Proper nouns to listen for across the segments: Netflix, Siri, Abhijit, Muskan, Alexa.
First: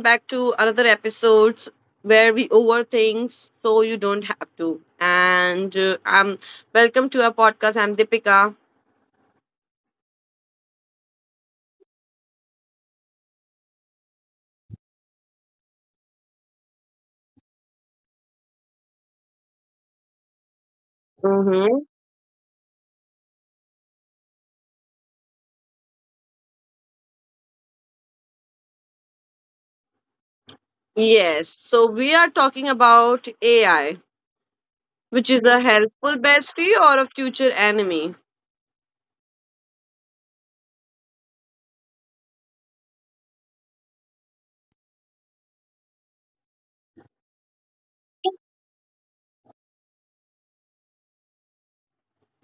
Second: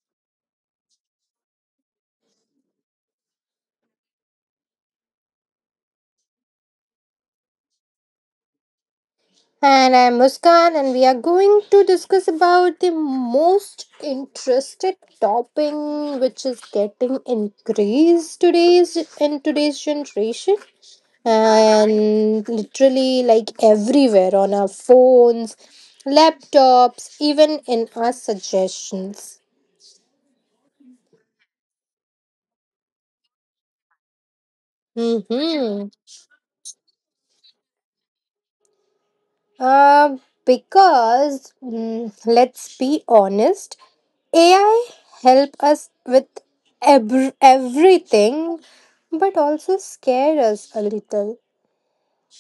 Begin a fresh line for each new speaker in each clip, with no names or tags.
back to another episode where we overthink so you don't have to. And Welcome to our podcast. I'm Deepika.
And I'm Muskan, and we are going to discuss about the most interested topic, which is getting increased today's in today's generation,
Mm-hmm.
and literally like everywhere on our phones, laptops, even in our suggestions.
Yes. So we are talking about AI, which is a
Mm-hmm.
helpful bestie or a future enemy.
Uh, because let's be honest, AI help us with everything but also scare us a little.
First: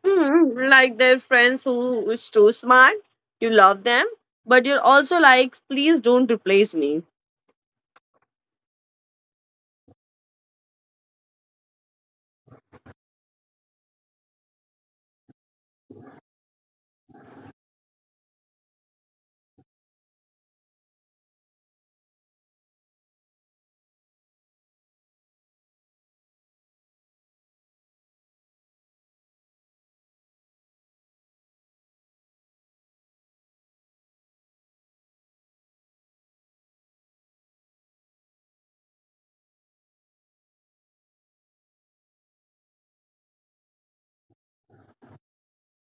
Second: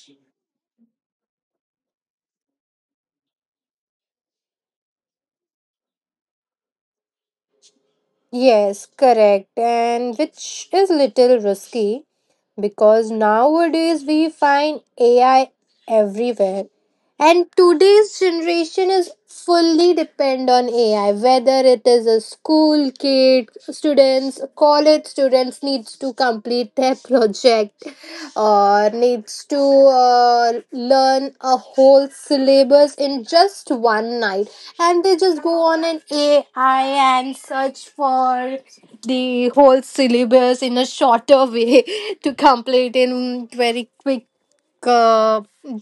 Hmm, like their friends who is too smart. You love them, but you're also like, please don't replace me.
Yes, correct. And which is little risky because nowadays we find AI everywhere. And today's generation is fully depend on AI. Whether it is a school kid, students, college students needs to complete their project, or needs to learn a whole syllabus in just one night, and they just go on an AI and search for the whole syllabus in a shorter way to complete in very quick uh,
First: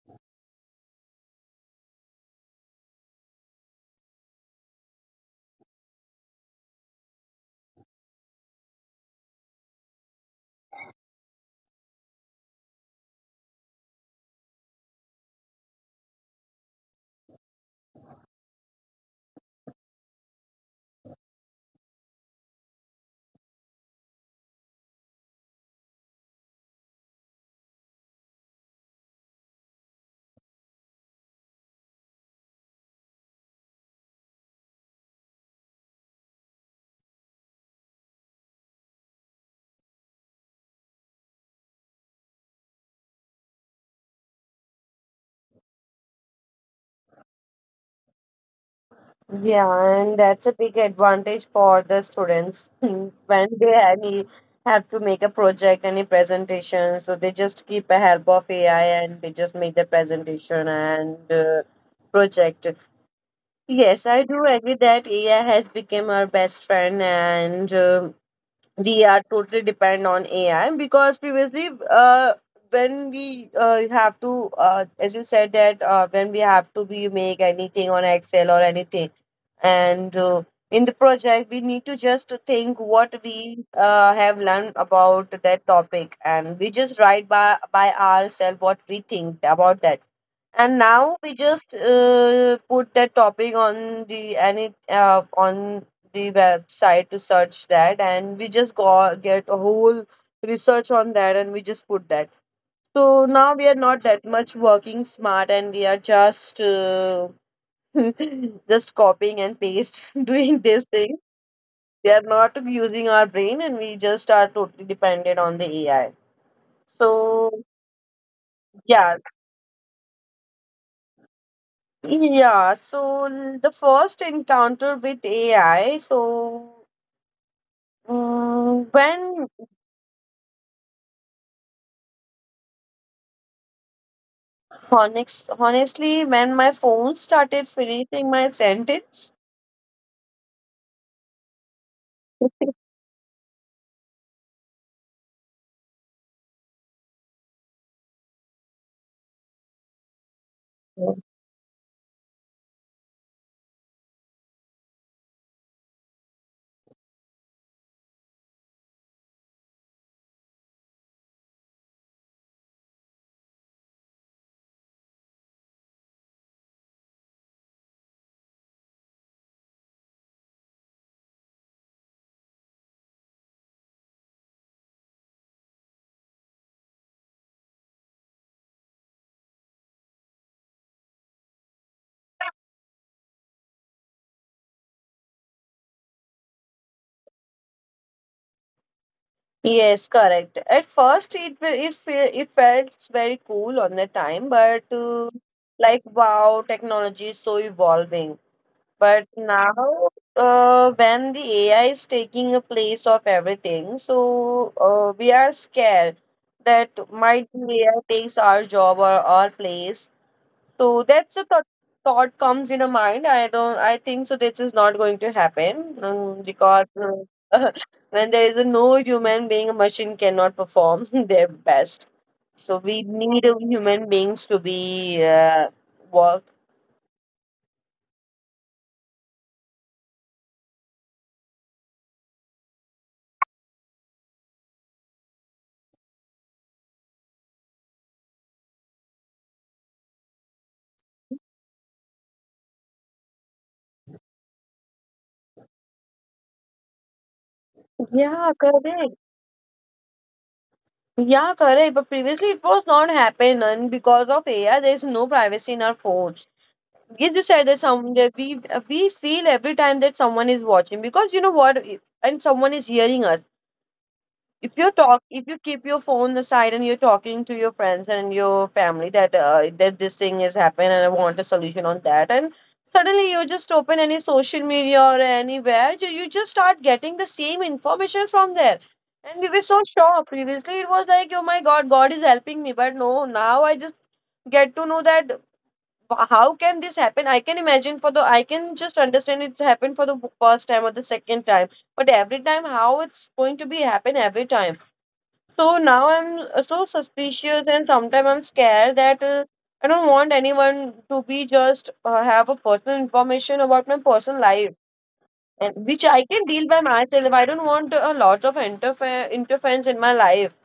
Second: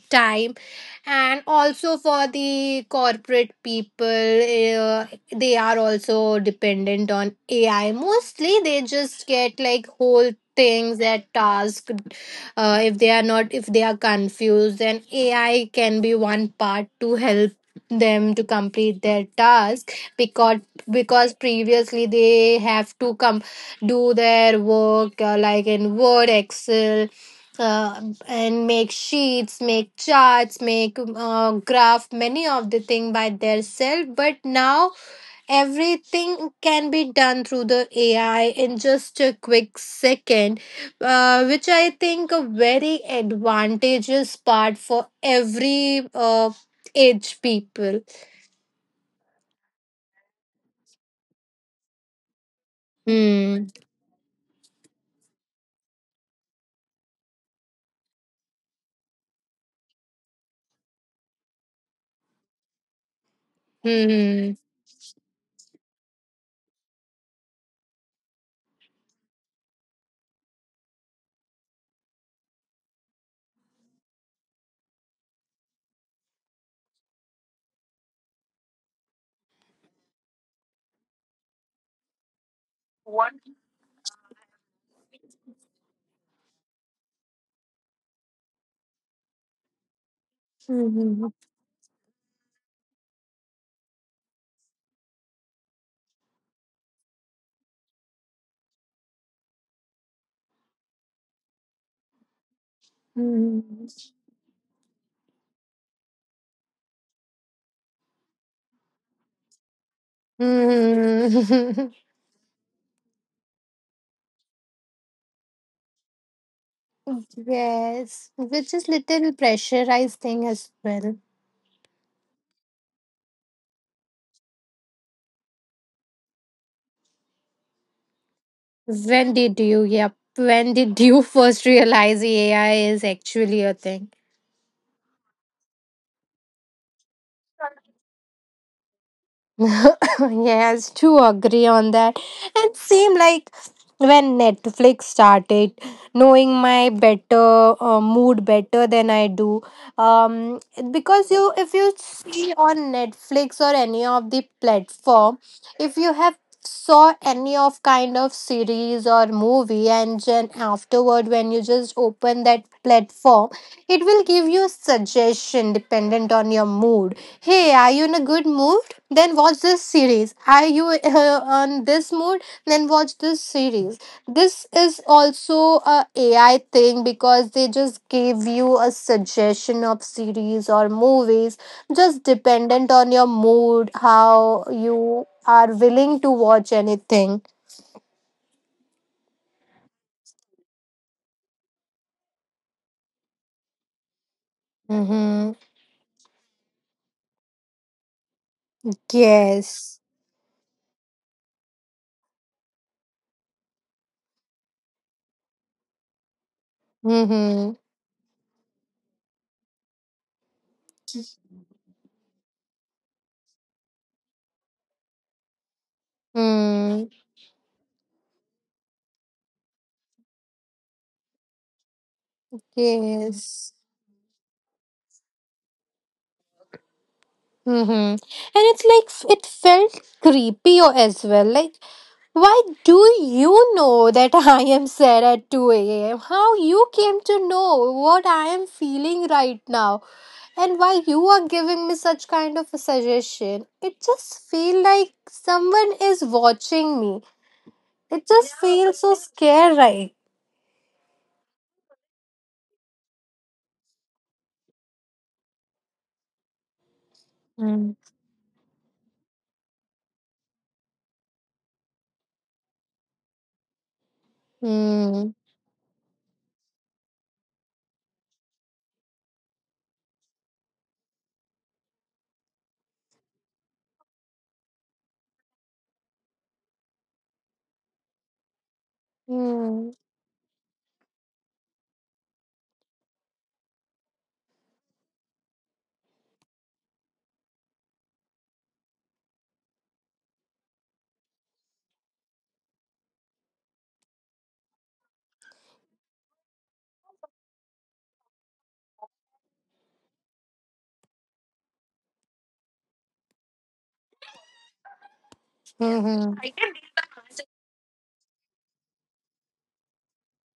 time, and also for the corporate people they are also dependent on AI. Mostly they just get like whole things, that task, if they are not, if they are confused, then AI can be one part to help them to complete their task, because because previously they have to come do their work, like in Word, Excel, uh, and make sheets, make charts, make graph, many of the thing by themselves. But now everything can be done through the AI in just a quick second, which I think a very advantageous part for every age people.
Yeah, and that's a big advantage for the students when
Hmm.
they any have to make a project, any presentation. So they just keep a help of AI and they just make the presentation and project. Yes, I do
Hmm.
agree that AI has become our best friend and we are totally depend on AI because previously, when we have to, as you said that when we have to be make anything on Excel or anything, and in the project we need to just think what we have learned about that topic, and we just write by ourselves what we think about that, and now we
Hmm.
just put that topic on the any on the website to search that, and we just go get a whole research on that, and we just put that. So now we
Hmm.
are not that much working smart, and we are just just copying and paste doing this thing.
Hmm.
We are not using our brain, and we just are totally dependent on the AI. So
Yes, which is
yeah.
little pressurized thing as well.
Yeah, so the first encounter with AI, so mm,
When
when
did you, yep, when did you first realize AI is actually a thing?
honestly, when my phone started finishing my sentence.
Yes, to agree on that. It seemed like when Netflix started knowing my better mood better than I do, um, because you, if you see on Netflix or any of the platform, if you have saw any of kind of series or movie, and then afterward when you just open that platform, it will give you suggestion dependent on your mood. Hey, are you in a good mood, then watch this series. Are you on this mood, then watch this series. This is also a AI thing, because they just give you a suggestion of series or movies just dependent on your mood, how you are willing to watch anything.
Yes, correct. At first, it felt very cool on the time, but
Mm-hmm.
like wow, technology is so evolving. But now,
Yes.
when the AI is taking a place of everything, so we are scared that might
Mm-hmm.
be AI takes our job or our place. So that's the thought comes in a mind. I don't. I think so. This is not going to happen, because
Mm.
when there is a no human being, a machine cannot perform their best. So we need a
Yes.
human beings to be work.
Mm-hmm. And it's like it felt creepy as well. Like, why do you know that I am sad at 2 a.m.? How you came to know what I am feeling right now? And why you are giving me such kind of a suggestion? It just feel like someone is watching me. It
Yeah,
just feels
correct.
so scary, right?
Yeah, correct. But previously it was not happening. Because of AI, there is no privacy in our phones. Yes, you said that
Mm.
some that we feel every time that someone is watching, because you know what, and someone is hearing us. If you talk,
Mm.
if you keep your phone aside and you're talking to your friends and your family that that this thing is happening and I want a solution on that, and suddenly you just open any social media or anywhere, you just start getting the same information from there, and we were so
Mm.
shocked. Previously it was like, oh my god, god is helping me, but no, now I just get to know that how can this happen. I can imagine for the, I can just understand it happened for the first time or the second time, but every time how it's going to be happen every time. So now I'm so suspicious, and sometimes I'm scared that I don't want anyone to be just have a personal information about my personal life, and which I
Mhm.
can deal by myself. I don't want a lot of interference in my life,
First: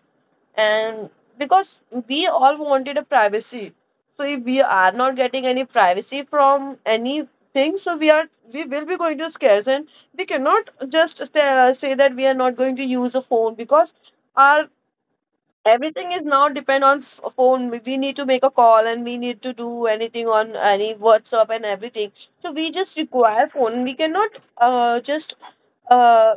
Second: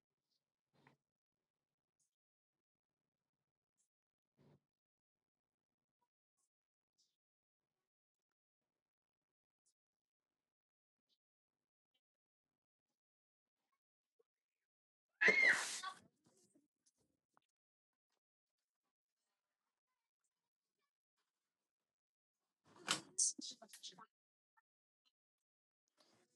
and because we all wanted a privacy. So if we are not getting any privacy from anything, so we are, we will be going to scares, and we cannot just say that we are not going to use a phone, because our everything is now depend on phone. We need to make a call and we need to do anything on any WhatsApp and everything, so we just require phone. We cannot, just uh,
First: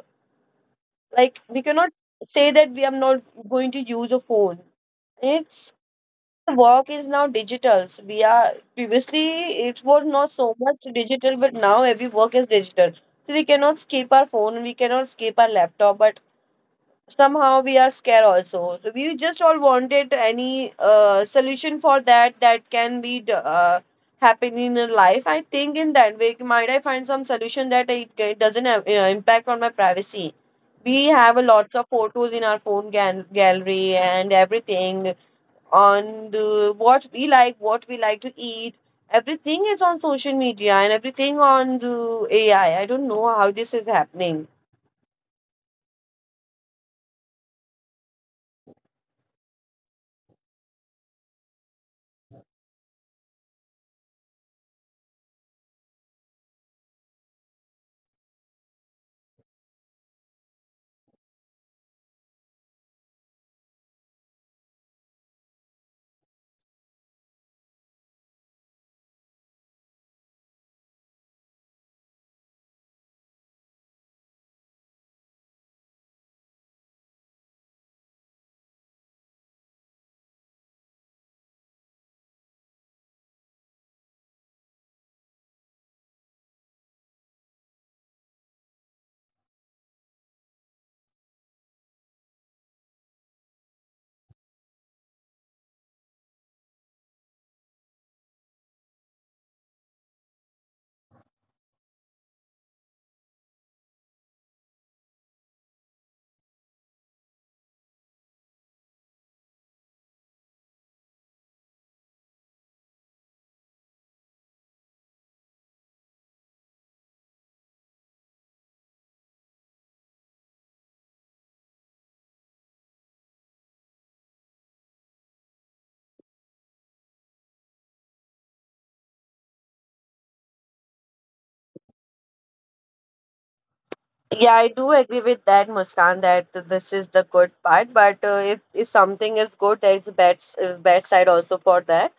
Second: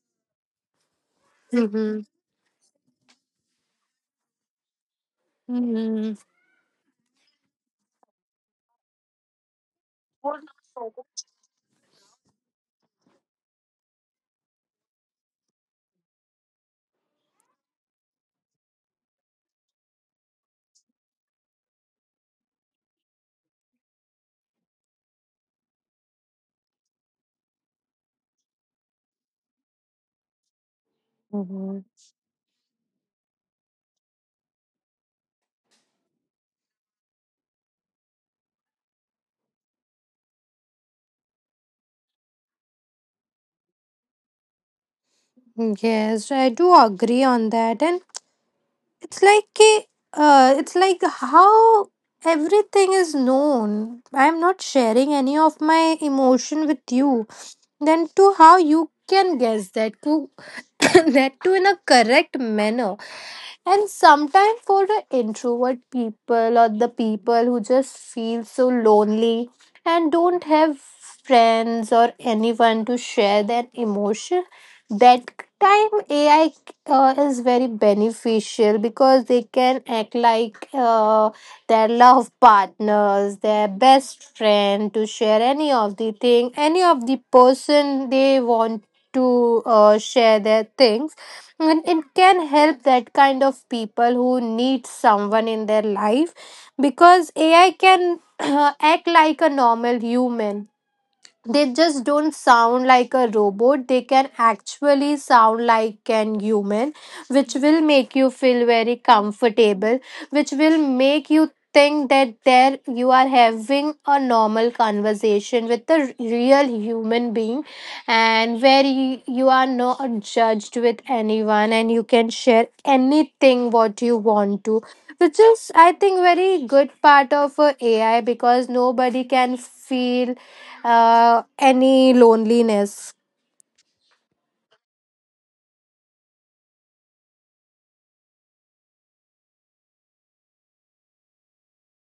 like we cannot
Mhm.
say that we are not going to use a phone. It's,
Mhm.
work is now digital, so we are, previously it was not so much digital, but now every work is digital, so we cannot skip our phone, we cannot skip our laptop. But somehow we are scared also, so we just all wanted any solution for that, that can be happen in a life. I think in that way might I find some solution that it doesn't have, impact on my privacy. We have a lots
Mhm.
of photos in our phone gallery and everything, on the, what we like, what we like to eat, everything is on social media and everything on the AI. I don't know how this is happening.
Yes, I do agree on that. And it's like a, it's like how everything is known. I'm not sharing any of my emotion with you, then to how you can guess that to that too in a correct manner. And sometimes for the introvert people or the people who just feel so lonely and don't have friends or anyone to share their emotion, that time AI is very beneficial because they can act like their love partners, their best friend, to share any of the thing, any of the person they want to share their things. And it can help that kind of people who need someone in their life, because AI can act like a normal human. They just don't sound like a robot, they can actually sound like an human, which will make you feel very comfortable, which will make you think that there you are having a normal conversation with a real human being, and where you are not judged with anyone and you can share anything what you want to, which is I think very good part of AI because nobody can feel any loneliness.
Yeah, I do agree with that, Muskan, that this is the good part. But if something is good, there is a bad, bad side also for that.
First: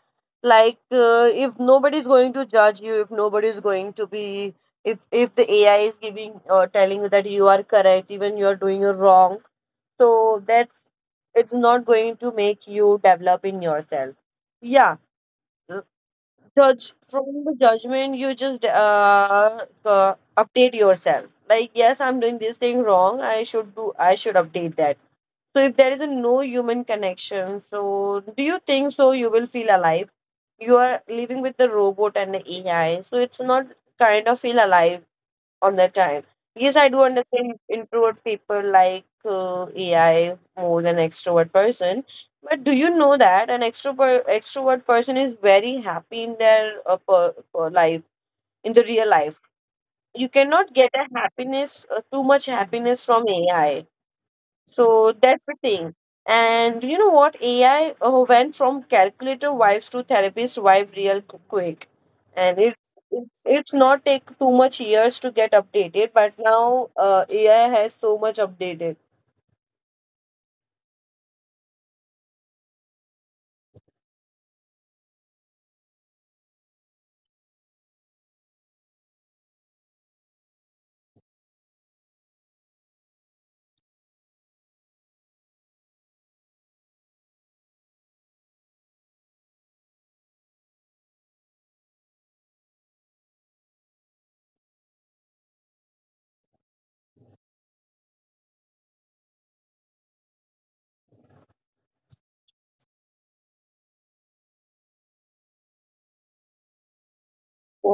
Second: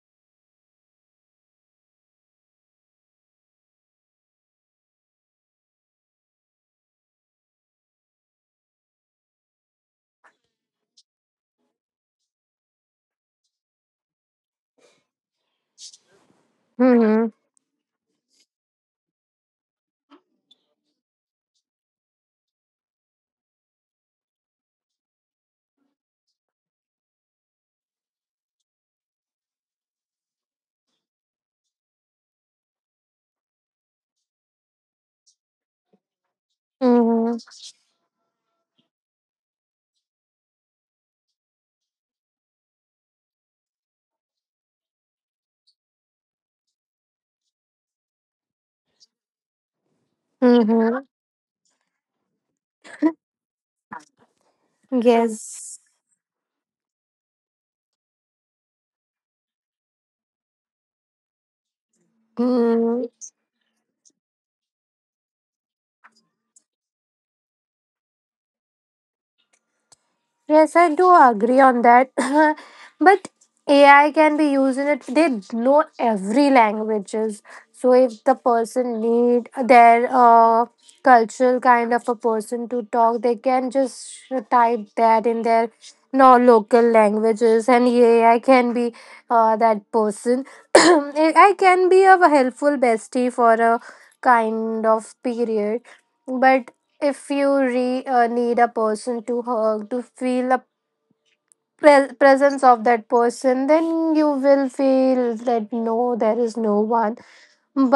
Like, if nobody's going to judge you, if nobody's going to be, if the AI is giving or telling you that you are correct, even you are doing it wrong, so that's, it's not going to make you develop in yourself. Yeah, judge from
Mm-hmm.
the judgment, you just update yourself like, yes, I'm doing this thing wrong, I should do, I should update that. So if there is a no human connection, so do you think so you will feel alive? You are living with the robot and the AI, so it's not kind of feel alive on that time. Yes, I do
Mm-hmm.
understand introvert people like AI more than extrovert person. But do you know that an extrovert person is very happy in their per life, in the real life? You cannot get
Mm-hmm.
a happiness, too much happiness from AI. So that's the
Yes.
thing. And you know what? AI went from calculator wives to therapist wife real quick. And it's
Mm-hmm.
it's it's not take too much years to get updated, but now AI has so much updated.
Yes, I do agree on that. But AI can be used in it. They know every languages. So if the person need their cultural kind of a person to talk, they can just type that in their no local languages, and AI can be that person. AI can be a helpful bestie for a kind of period. But if you need a person to hug, to feel a presence of that person, then you will feel that no, there is no one.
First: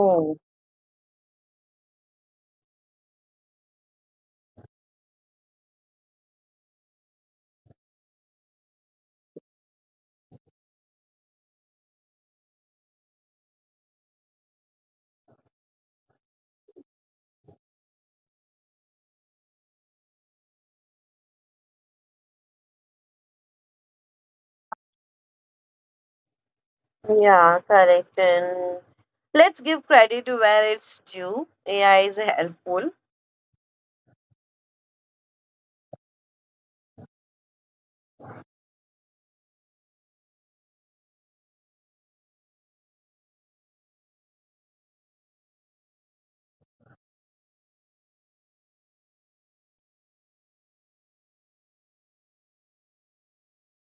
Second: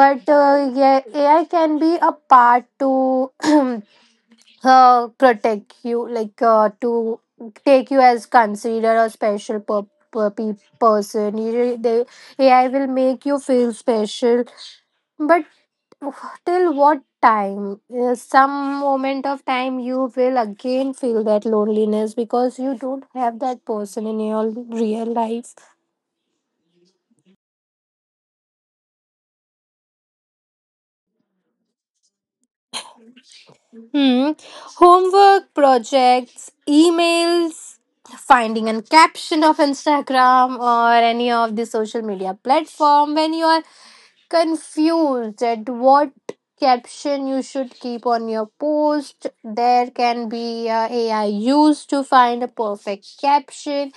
But yeah, AI can be a part to protect you, like to take you as consider a special person. They, AI will make you feel special, but till what time? Some moment of time you will again feel that loneliness because you don't have that person in your real life.
Yeah, correct. And let's give credit to where it's due. AI is helpful.
Hmm. Homework, projects, emails, finding a caption of Instagram or any of the social media platform, when you are confused at what caption you should keep on your post, there can be AI used to find a perfect caption.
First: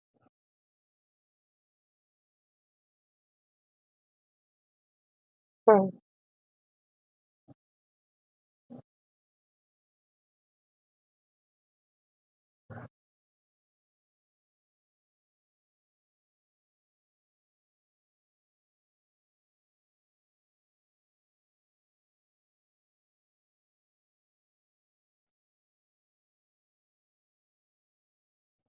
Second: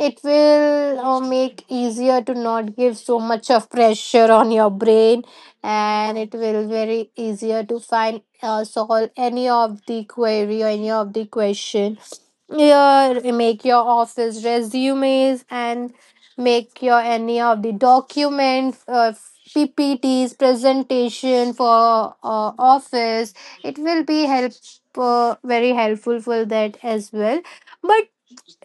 It will make easier to not give so much of pressure on your brain, and it will very easier to find solve any of the query or any of the question. Your make your office resumes and make your any of the documents, PPTs, presentation for office, it will be help very helpful for that as well. But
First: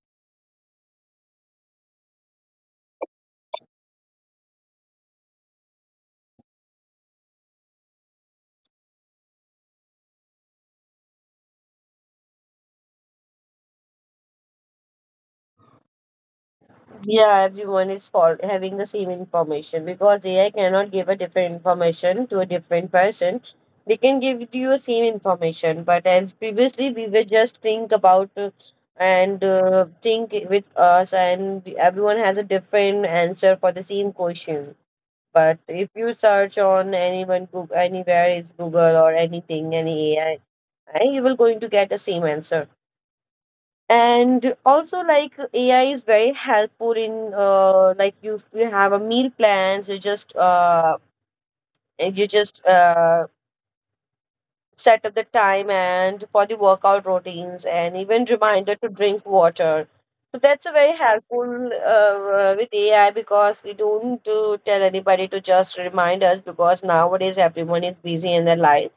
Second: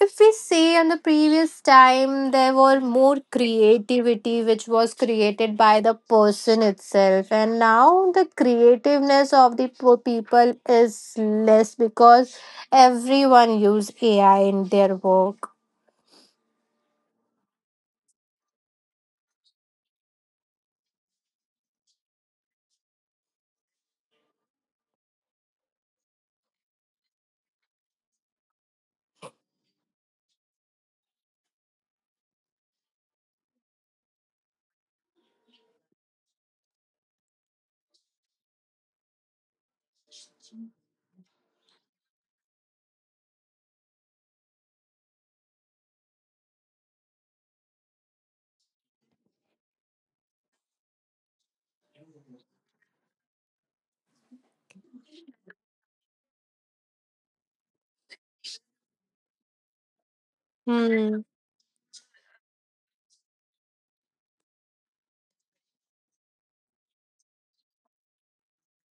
if we see in the previous time, there were more creativity which was created by the person itself, and now the creativeness of the people is less because everyone use AI in their work.
Yeah, everyone is having the same information because AI cannot give a different information to a different person. They can give you the same information, but as previously we were just think about and think with us, and we, everyone has a different answer for the same question. But if you search on anyone Google, anywhere is Google or anything, any AI, you will going to get the same answer. And also like AI is very helpful in, like you have a meal plans, you just you just uh set up the time and for the workout routines and even reminder to drink water. So that's a very
Hmm.
helpful with AI, because we don't do tell anybody to just remind us, because nowadays everyone is busy in their life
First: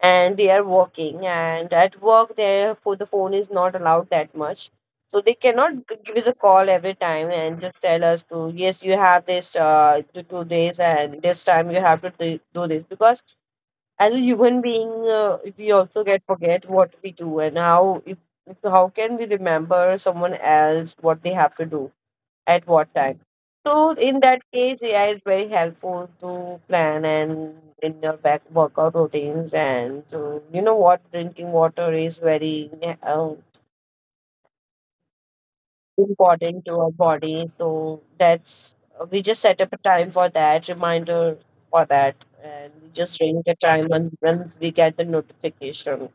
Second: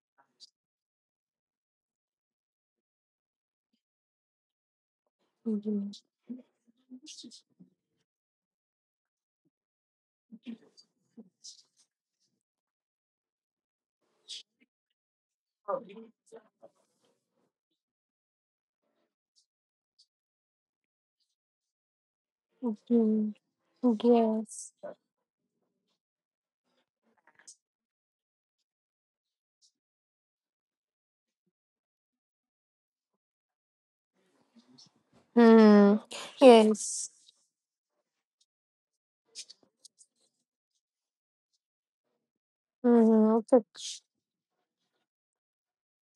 and they are working, and at work their for the phone is not allowed that much, so they cannot
Mhm.
give us a call every time and just tell us to, yes, you have this to do this, and this time you have to do this. Because as a human being, we also get forget what we do, and how if how can we remember someone else what they have to do at what time.
Mhm.
So in that
Yes.
case, AI is very helpful to plan and in your back workout routines. And to, you know what, drinking water is very uh,
Hmm.
important to our
Yes.
body. So that's, we just set up a time for that reminder for that, and we just drink the
Mm-hmm.
time and when we get the notification.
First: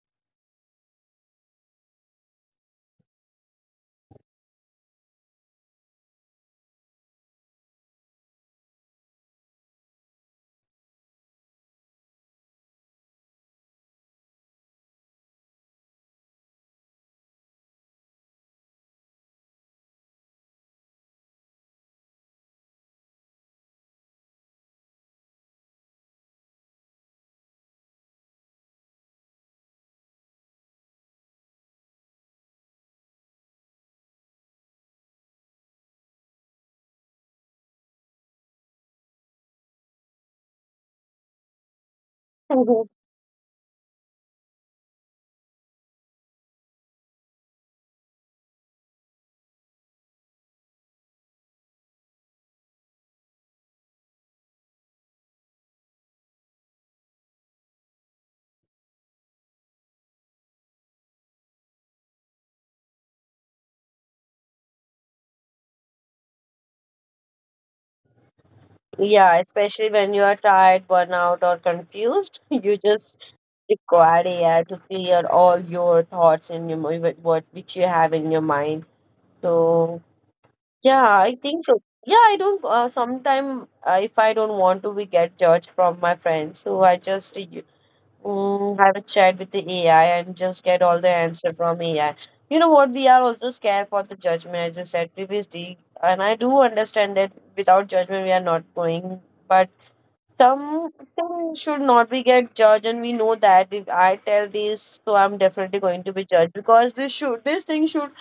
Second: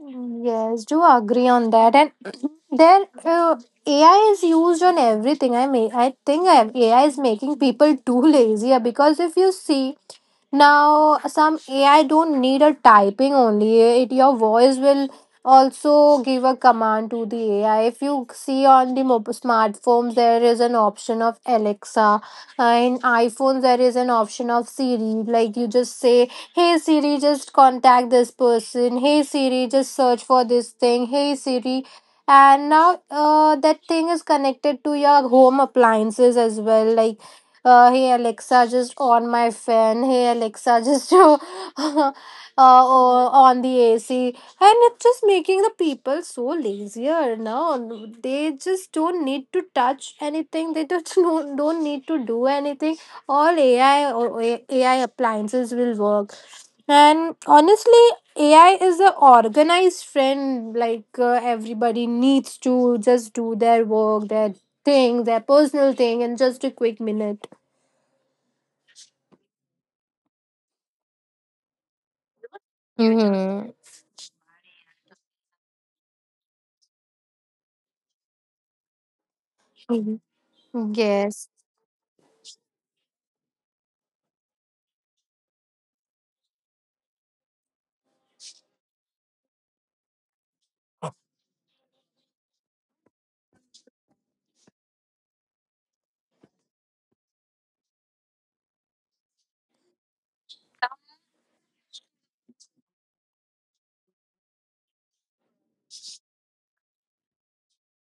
Yes, do agree on that. And there, AI is used on everything. I think AI is making people too lazier, because if you see now, some AI don't need a typing only. It your voice will also give a command to the AI. If you see on the smartphones, there is an option of Alexa. In iPhones, there is an option of Siri. Like you just say, "Hey Siri, just contact this person." Hey Siri, just search for this thing. Hey Siri. And now that thing is connected to your home appliances as well. Like hey Alexa, just on my fan. Hey Alexa, just uh,
Mhm.
on the AC. And it's just making the people so lazier now. They just don't need to touch anything. They just don't need to do anything. All AI appliances will work. And honestly, AI is an organized friend. Like everybody needs to just do their work, their thing, their personal thing in just a quick minute.
Yeah, especially when you are tired, burnout, or confused, you just
Mm-hmm.
required AI to clear all your thoughts in your mi- what- which you have in your mind. So yeah, I
Yes.
think so. Yeah, I don't. Sometime if I don't want to be get judged from my friends, so I just have a chat with the AI and just get all the answer from AI. You know what? We are also scared for the judgment, as I said previously, and I do understand that without judgment we are not going. But something should not be get judged, and we know that if I tell this, so I'm definitely going to be judged because this thing should,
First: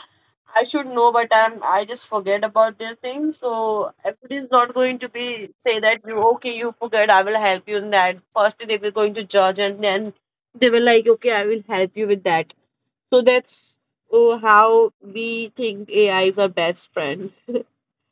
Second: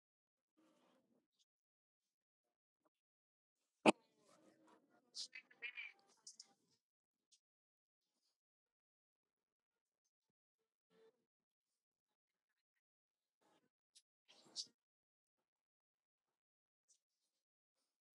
I should know, but I just forget about this thing. So it is not going to be say that, you okay, you forget, I will help you in that. First they were going to judge, and then they were like, okay, I will help you with that. So that's, oh, how we think AIs are best friends.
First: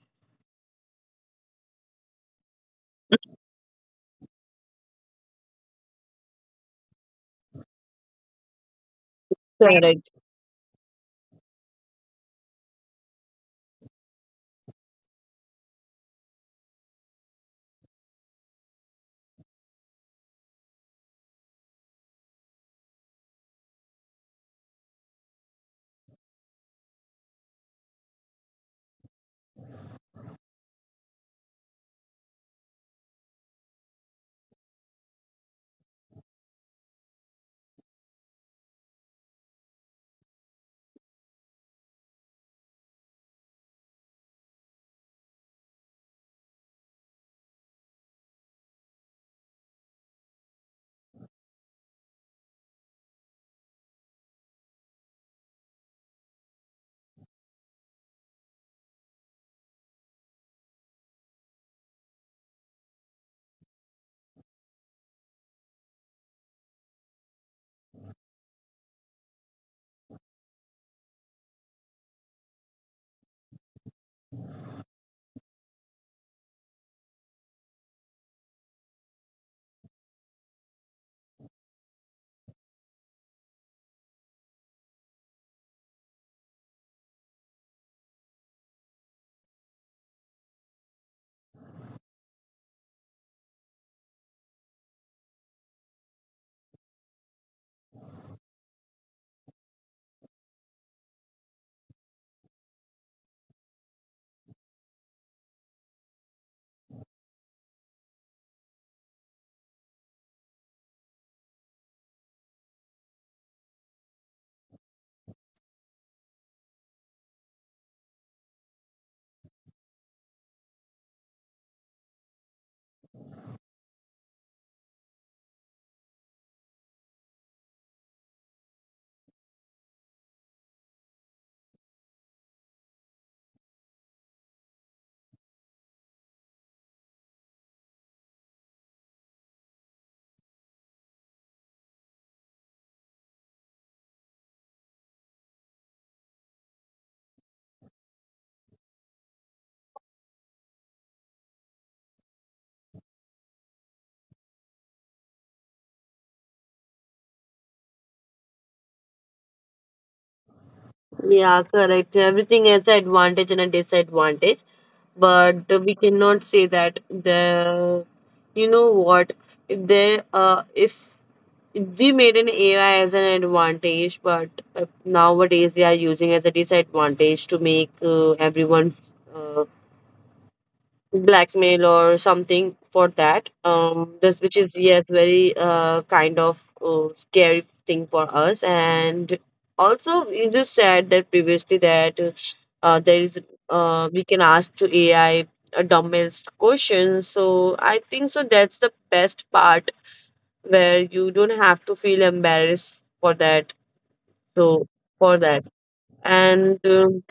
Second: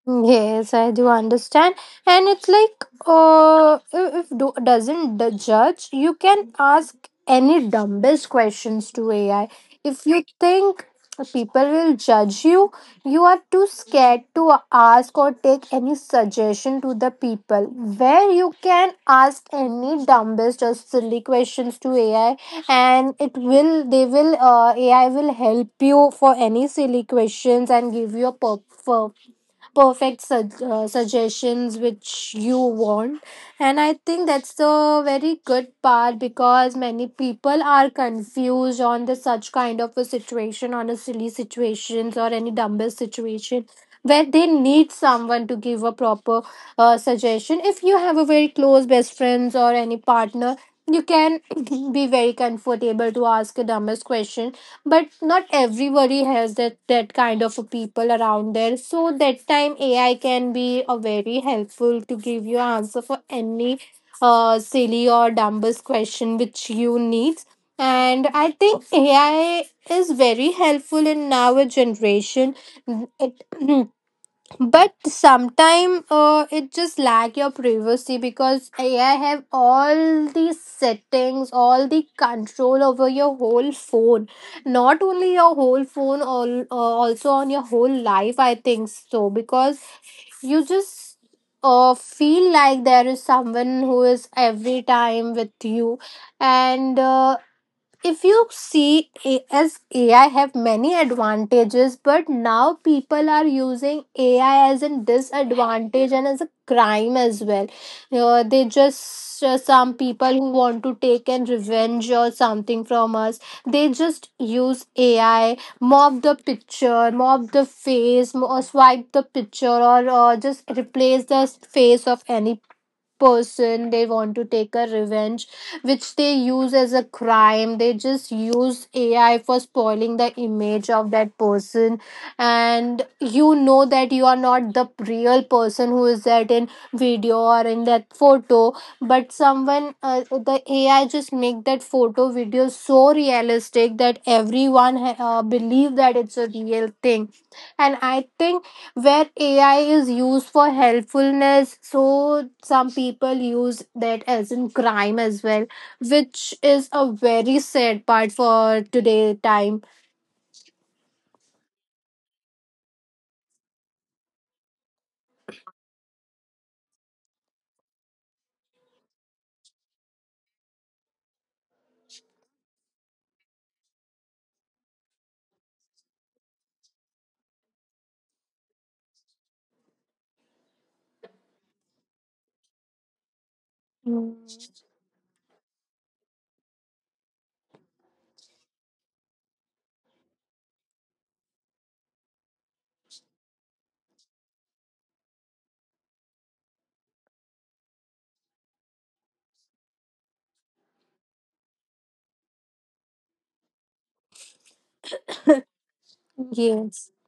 Yes, I do understand, and it's like, if do, doesn't judge, you can ask any dumbest questions to AI. If
Correct.
you think people will judge you, you are too scared to ask or take any suggestion to the people. Where you can ask any dumbest or silly questions to AI, and it will they will AI will help you for any silly questions and give you a perfect suggestions which you want. And I think that's the very good part, because many people are confused on the such kind of a situation, on a silly situations or any dumbest situation, where they need someone to give a proper suggestion. If you have a very close best friends or any partner, you can be very comfortable to ask a dumbest question. But not everybody has that kind of a people around there, so that time AI can be a very helpful to give you answer for any silly or dumbest question which you need. And I think AI is very helpful in our generation. It but sometime it just lack your privacy, because AI have all the settings, all the control over your whole phone, not only your whole phone, all, also on your whole life, I think so, because you just feel like there is someone who is every time with you. And if you see, as AI have many advantages, but now people are using AI as a disadvantage and as a crime as well. They just Some people who want to take an revenge or something from us, they just use AI, mop the picture, mop the face, or swipe the picture, or just replace the face of any person they want to take a revenge, which they use as a crime. They just use AI for spoiling the image of that person. And you know that you are not the real person who is that in video or in that photo, but someone the AI just make that photo video so realistic that everyone believe that it's a real thing. And I think where AI is used for helpfulness. So some people use that as in crime as well, which is a very sad part for today time.
Yeah, correct. Everything has an advantage and a disadvantage, but we cannot say that the, you know what, if we made an AI as an advantage, but nowadays they are using as a disadvantage to make everyone uh, blackmail or something for that
Mm.
this which is, yes, very kind of scary thing for us. And also, you just said that previously that there is we can ask to AI a dumbest question, so I think so that's the best part where you don't have to feel embarrassed for that. So for that and
Yes.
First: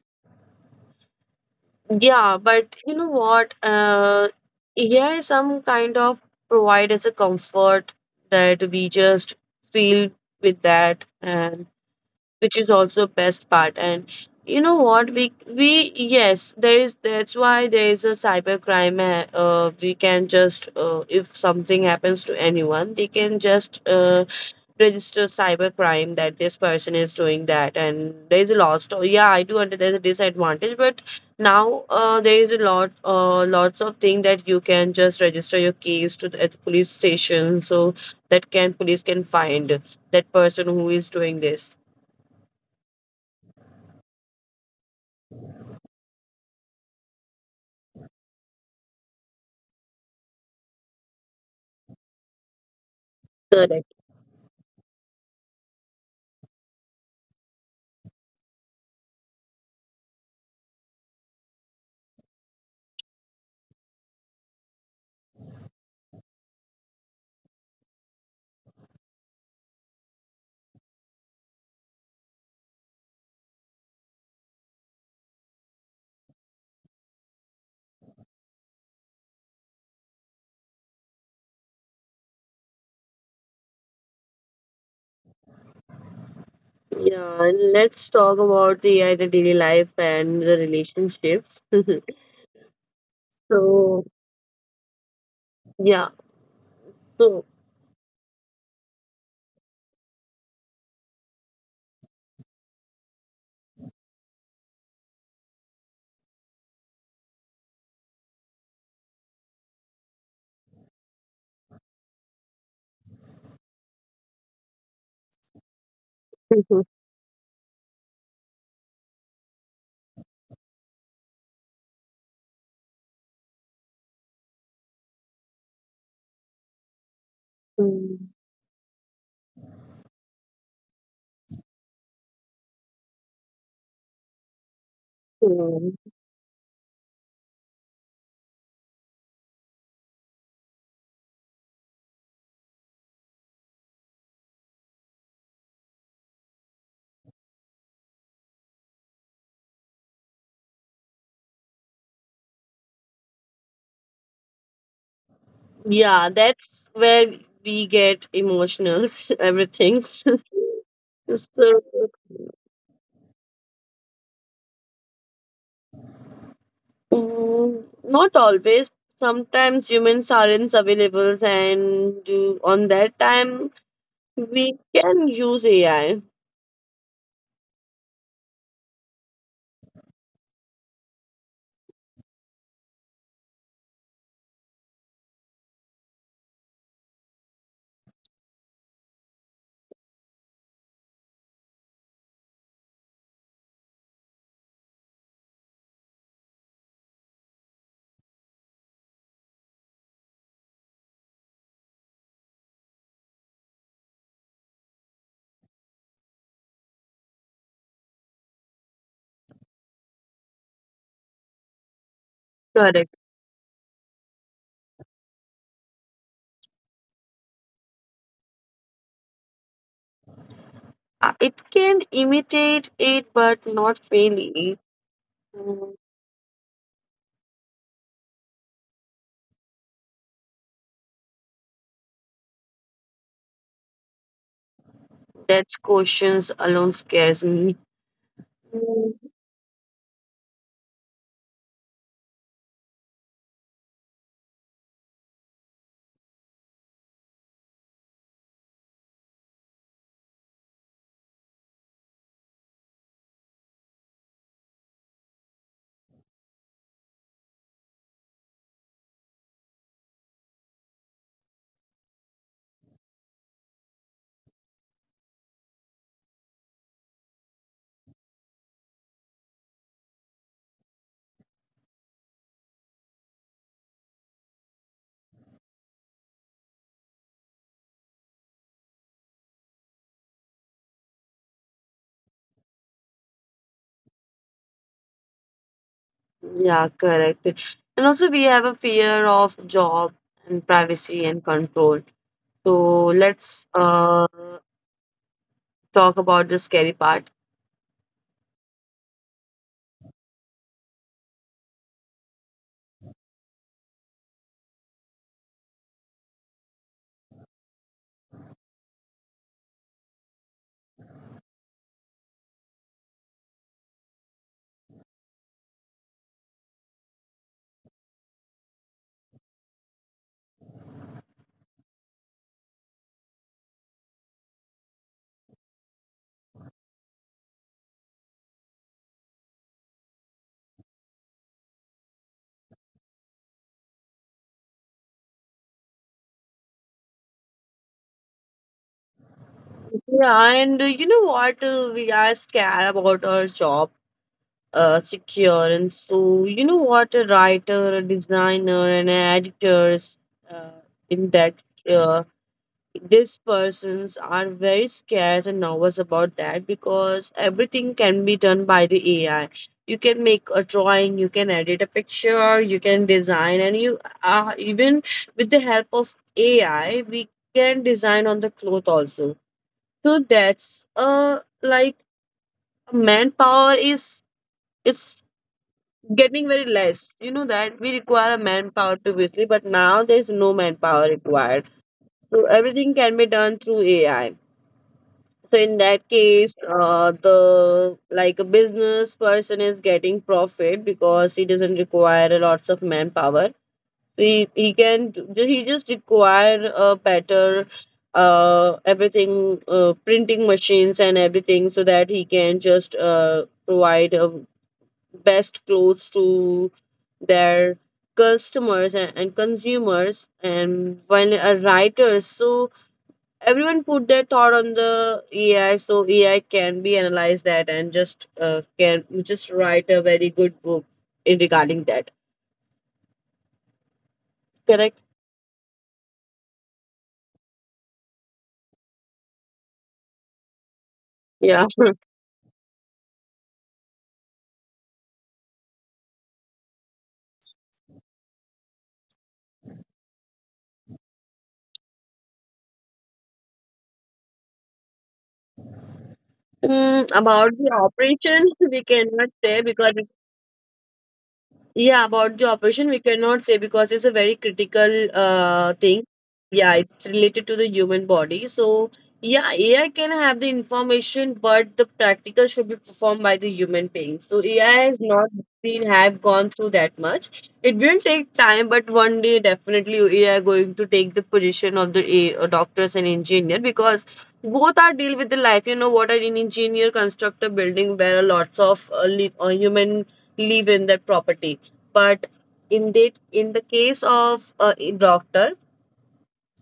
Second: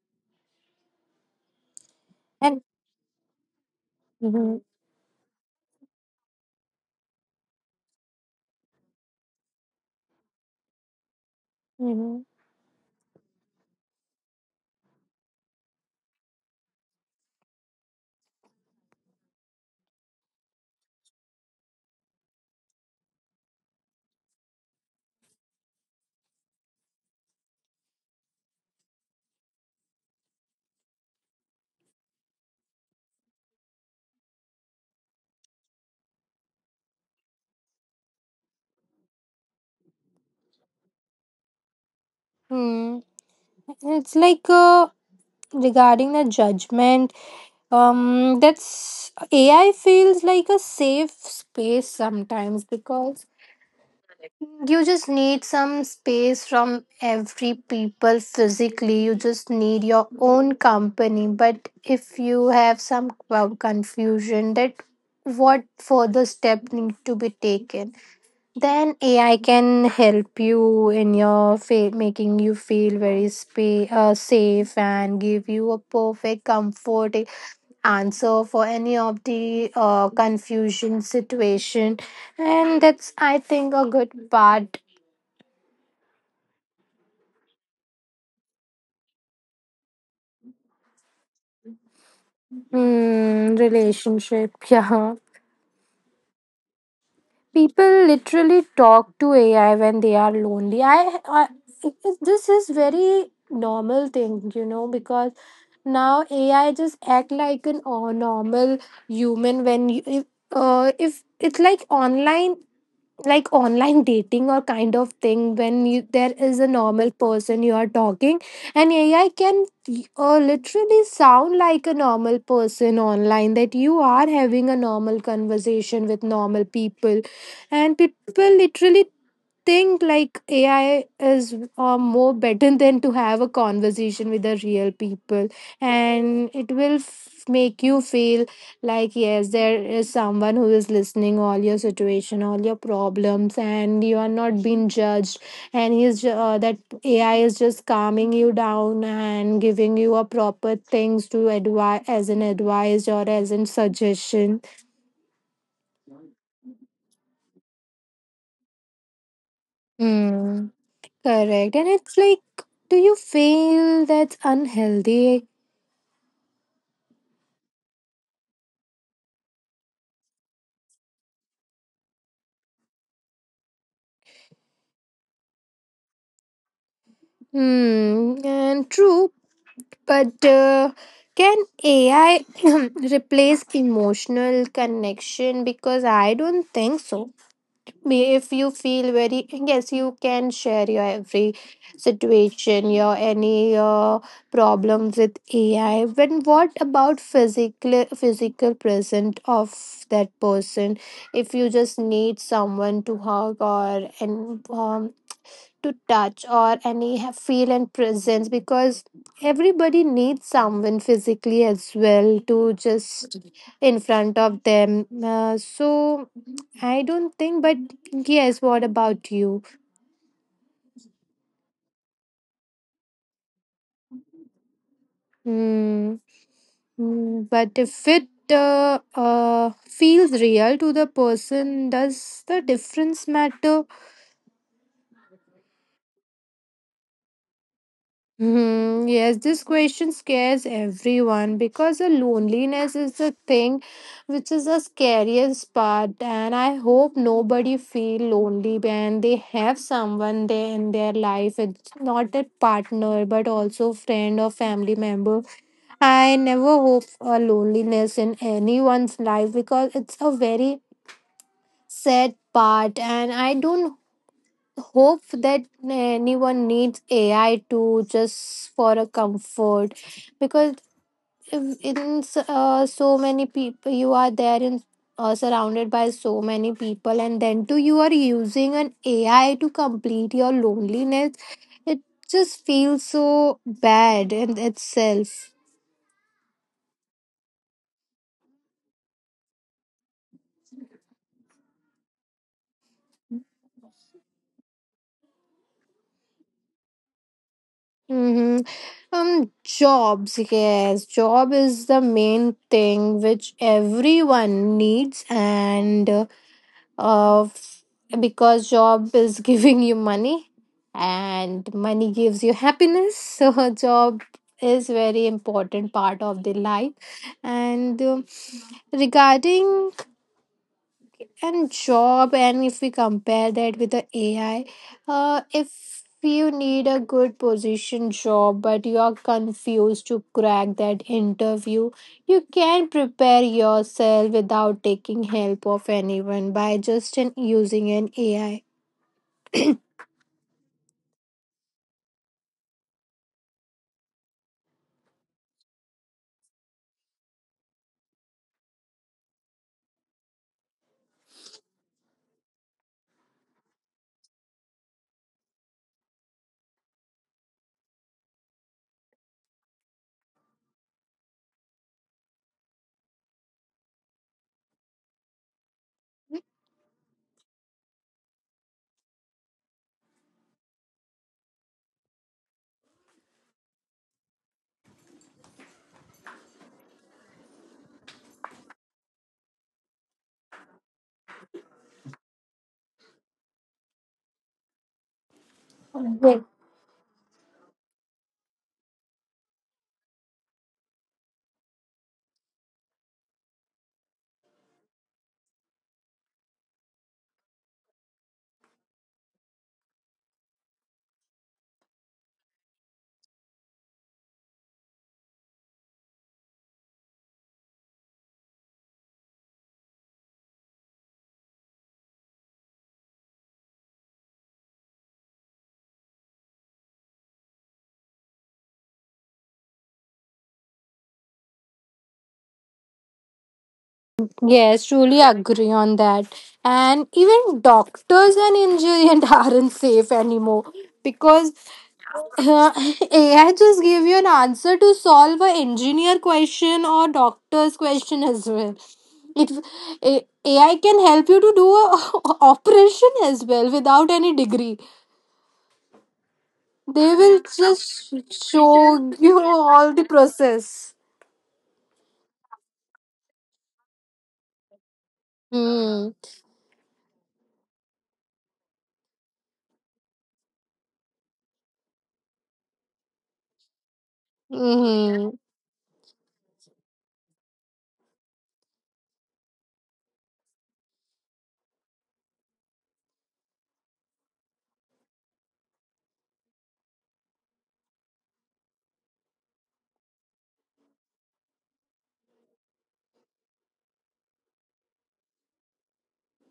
Yeah,
And
but you know what?
mhm,
Yeah, some kind of provide as a comfort that we just feel with that, and
mhm,
which is also best part. And you know what? We, yes, there is. That's why there is a cyber crime. We can just if something happens to anyone, they can just register cybercrime that this person is doing that, and there's a lot. So yeah, I do under, there's a disadvantage, but now there is a lot, lots of thing that you can just register your case to at the police station, so that can police can find that person who is doing this.
mm. It's like, regarding the judgment. That's AI feels like a safe space sometimes because
Correct.
you just need some space from every people physically. You just need your own company. But if you have some confusion that what further step need to be taken, then AI can help you in your making you feel very safe and give you a perfect comfort answer for any of the confusion situation, and that's I think a good part.
Yeah, and let's talk about the daily life and the relationships.
Hmm,
So,
relationship, yeah.
yeah. So,
People literally talk to AI when they are lonely. This is very normal thing, because now AI just act like an normal human when you, if it's like online dating or kind of thing there is a normal person you are talking, and ai can literally sound like a normal person online that you are having a normal conversation with normal people, and people literally think like AI is more better than to have a conversation with the real people, and it will make you feel like yes, there is someone who is listening all your situation, all your problems, and you are not being judged. And that AI is just calming you down and giving you a proper things to advise as an advice or as an suggestion.
yeah, that's where we get emotional, everything. So,
Hmm. Correct. And it's like, do you feel that's unhealthy?
mm, not always. Sometimes humans aren't available, and on that time, we can use AI.
Hmm. And true, but can AI replace emotional connection? Because I don't think so. Me if you feel very yes you can share your every situation, your any problems with ai, but what about physical present of that person, if you just need someone to hug or and to touch or any feel and presence, because everybody needs someone physically as well to
Correct.
just in front of them. So I don't think, but yes, what about you?
It can imitate it, but not fail it. Mm.
Mm. Mm. But if it feels real to the person, does the difference matter?
That questions alone scares me.
Hmm, yes, this question scares everyone because the loneliness is the thing which is the scariest part, and I hope nobody feel lonely when they have someone there in their life. It's not a partner, but also friend or family member. I never hope a loneliness in anyone's life because it's a very sad part, and I don't hope that anyone needs AI to just for a comfort, because if so many people you are there in, surrounded by so many people, and then too you are using an AI to complete your loneliness, it just feels so bad in itself.
Yeah, correct. And also, we have a fear of job and privacy and control. So let's talk about the scary part.
Mm-hmm. Jobs, yes, job is the main thing which everyone needs, and uh, f- because job is giving you money, and money gives you happiness so a job is very important part of the life, and regarding and job and if we compare that with the ai, if you need a good position job but you are confused to crack that interview, you can prepare yourself without taking help of anyone by just using an ai.
Yeah, and you know what? We are scared about our job, secure. And so you know what? A writer, a designer, and an editor is uh, in that uh, these persons are very scarce and nervous about that, because everything can be done by the AI. You can make a drawing, you can edit a picture, you can design, and you, even with the help of AI, we can design on the cloth also. So that's like, manpower is, it's getting very less. You know that we require a manpower previously, but now there's no manpower required. So everything can be done through AI. So in that case,
Yes,
the, like a business person is getting profit because he doesn't require a lots of manpower. He, can he just require a better everything, printing machines and everything, so that he can just provide best clothes to their customers and consumers. And when a writer, so everyone put their thought on the AI, so AI can be analyzed that and just can just write a very good book in regarding that. Correct?
yes, truly agree on that. And even doctors and engineers aren't safe anymore
Yeah.
because AI just gave you an answer to solve a engineer question or doctor's question as well. It AI can help you to do a operation as well without any degree.
Mm,
They
about
will
the
just
operations, we
show
cannot
you
say because,
all the process.
yeah, about the operation, we cannot say because it's a very critical thing.
Hmm.
Yeah, it's related to the human body. So, yeah, AI can have the information, but the practical should be performed by the human being. So AI has not
Mm-hmm.
been have gone through that much. It will take time, but one day definitely AI going to take the position of the doctors and engineer, because both are deal with the life. You know what? Are An engineer construct a building where lots of, human live in that property. But in the, in the case of a doctor,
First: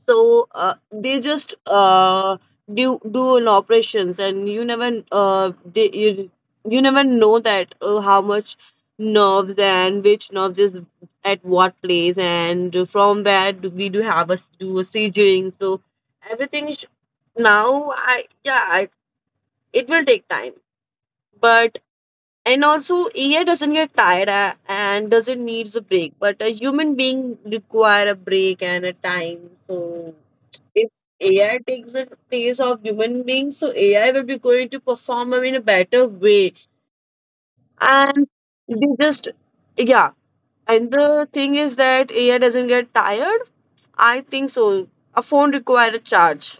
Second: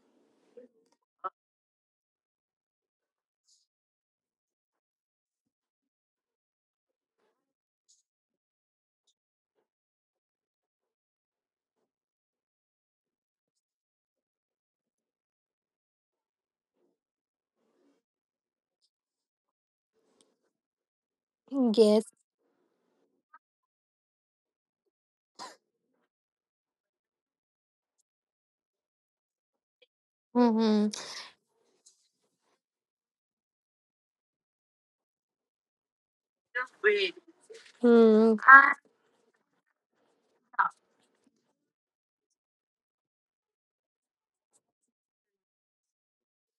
so they just do an operations. And you never you never know that how much nerves and which nerves is at what place, and from where do we do have us do a scissoring. So everything is now, it will take time, but,
Yes.
and also, AI doesn't get tired, and doesn't needs a break, but a human being require a break and a time. So
Mm-hmm.
if AI takes the place of human beings, so AI will be going to perform in a better way. And they just, yeah. And the thing is that AI doesn't get tired, I think so. A phone require a charge.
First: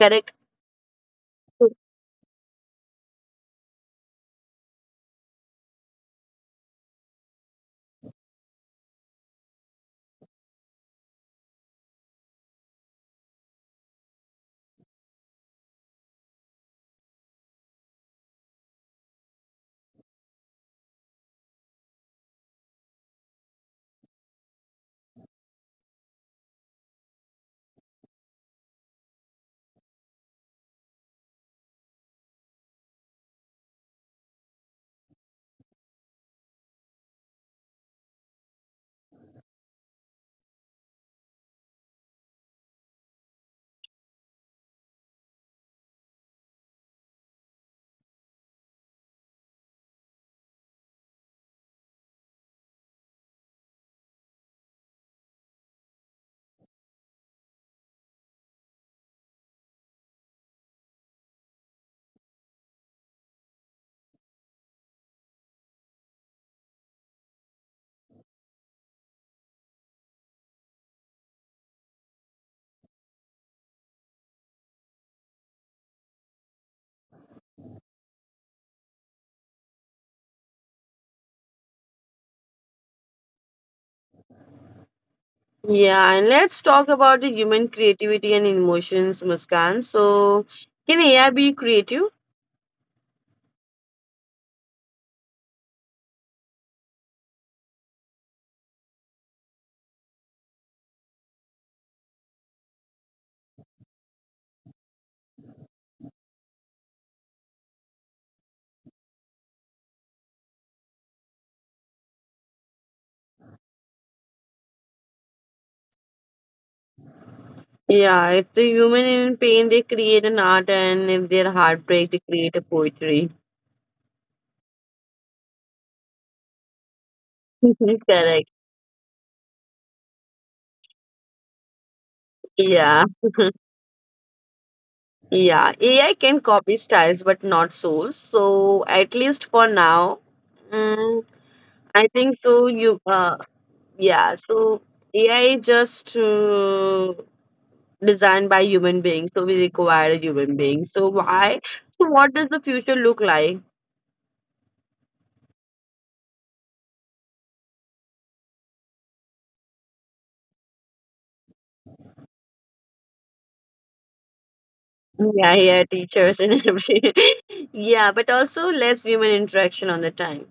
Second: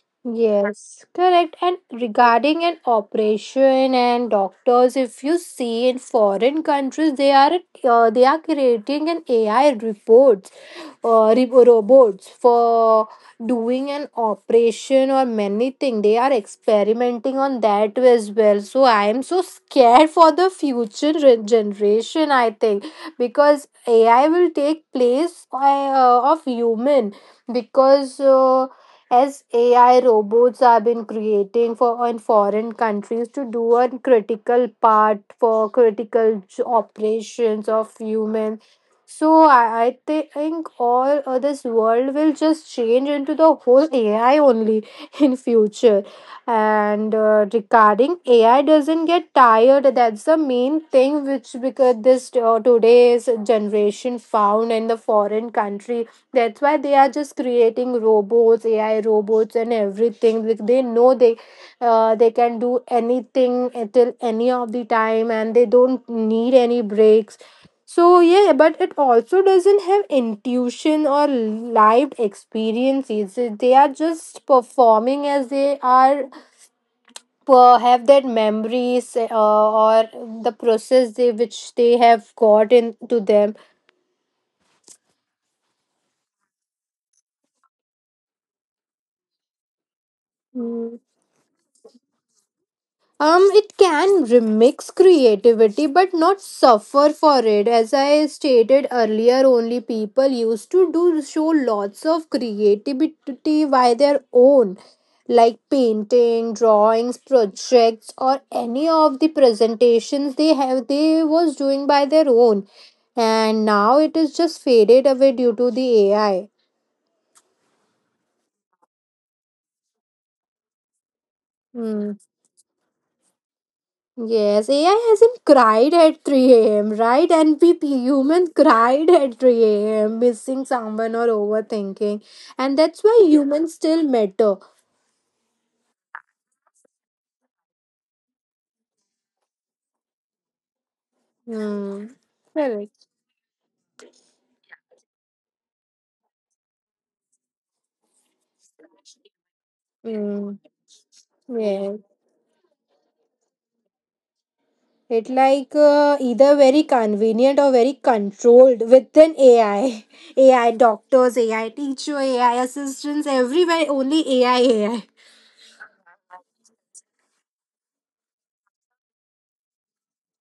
Correct.
Yes, correct.
So,
And regarding an operation and doctors, if you see in foreign countries, they are creating an AI reports, robots for doing an operation or many thing. They are experimenting on that as well. So I am so scared for the future generation. I think because AI will take place, of human because as AI robots have been creating for in foreign countries to do a critical part for critical operations of humans. So I think all of this world will just change into the whole AI only in future. And regarding AI doesn't get tired. That's the main thing which because this today's generation found in the foreign country, that's why they are just creating robots ai robots and everything, like they know they can do anything until any of the time, and they don't need any breaks. So yeah, but it also doesn't have intuition or lived experiences. They are just performing as they are, have that memories, or the process they which they have got into
yeah, and let's talk about the human creativity and emotions, Muskan. So, can
them.
AI be creative?
It can remix creativity but not suffer for it. As I stated earlier, only people used to do show lots of creativity by their own, like painting, drawings, projects, or any of the presentations they was doing by their own. And now it is just faded away due to the AI.
Yeah, if the human in pain, they create an art, and if they're heartbreak,
Hmm.
they create a poetry.
Yes, AI hasn't cried at 3 a.m., right? And we
Correct.
humans cried at 3 a.m., missing someone or overthinking. And
Yeah.
that's why, yeah, humans still matter.
Yeah, AI can copy styles but not souls. So at least for now, mm, I
Hmm.
think so.
Correct.
Yeah. So AI just designed by human beings, so we require a human
Hmm.
being. So why?
Yeah.
So what does the future look like?
It like either very convenient or very controlled within AI. AI doctors, AI teacher, AI assistants, everywhere only AI, AI.
Yeah, yeah, teachers and every, yeah, but also less human interaction on the time.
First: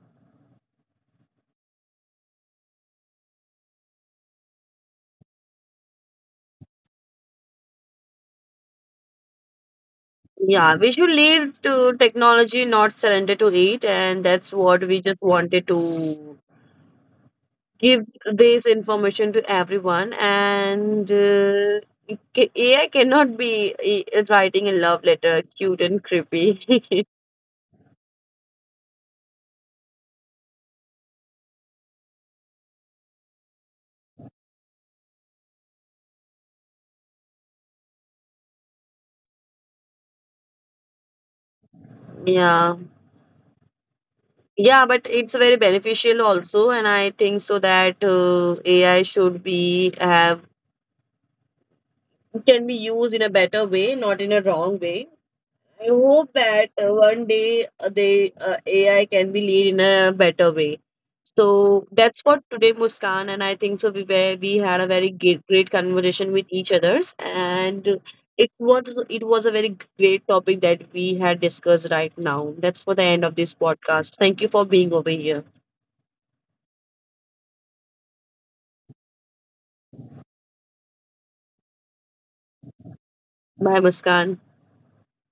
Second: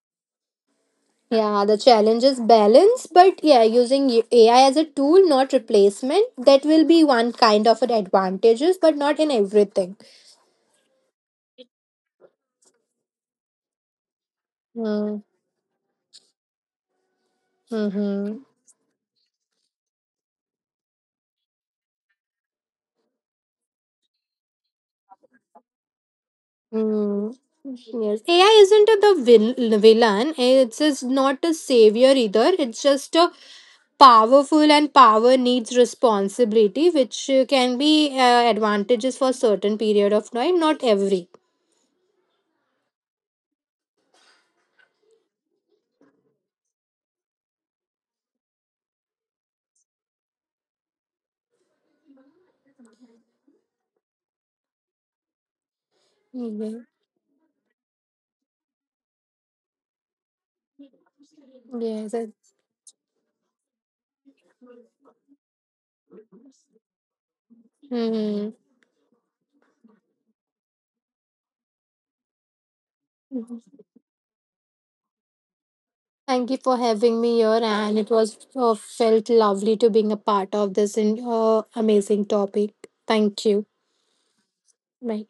Yeah, the challenge is balance, but yeah, using AI as a tool, not replacement, that will be one kind of an advantages, but not in everything.
Yeah, we should lead to technology, not surrender to it, and that's what we just
Mm.
wanted to give
Mm-hmm.
this information to everyone. And AI cannot be writing a love letter, cute and creepy.
Mm. Yes. AI isn't the villain. It's just not a savior either. It's just a powerful and power needs responsibility, which can be advantages for certain period of time, not every.
Yeah. Yeah, but it's very beneficial also, and I think so that AI should be have, can be used in a better way, not in a wrong way. I hope that
Yeah.
one day they AI can be lead in a better way. So that's what
Yes.
today, Muskan, and I think so. We had a very great conversation with each others, and
Mm-hmm.
it's what it was a very great topic that we had discussed right now. That's for the end of this podcast. Thank you for being over here.
Thank you for having me here, and it was felt lovely to being a part of this amazing topic. Thank you.
Bye, Muskan.
Bye.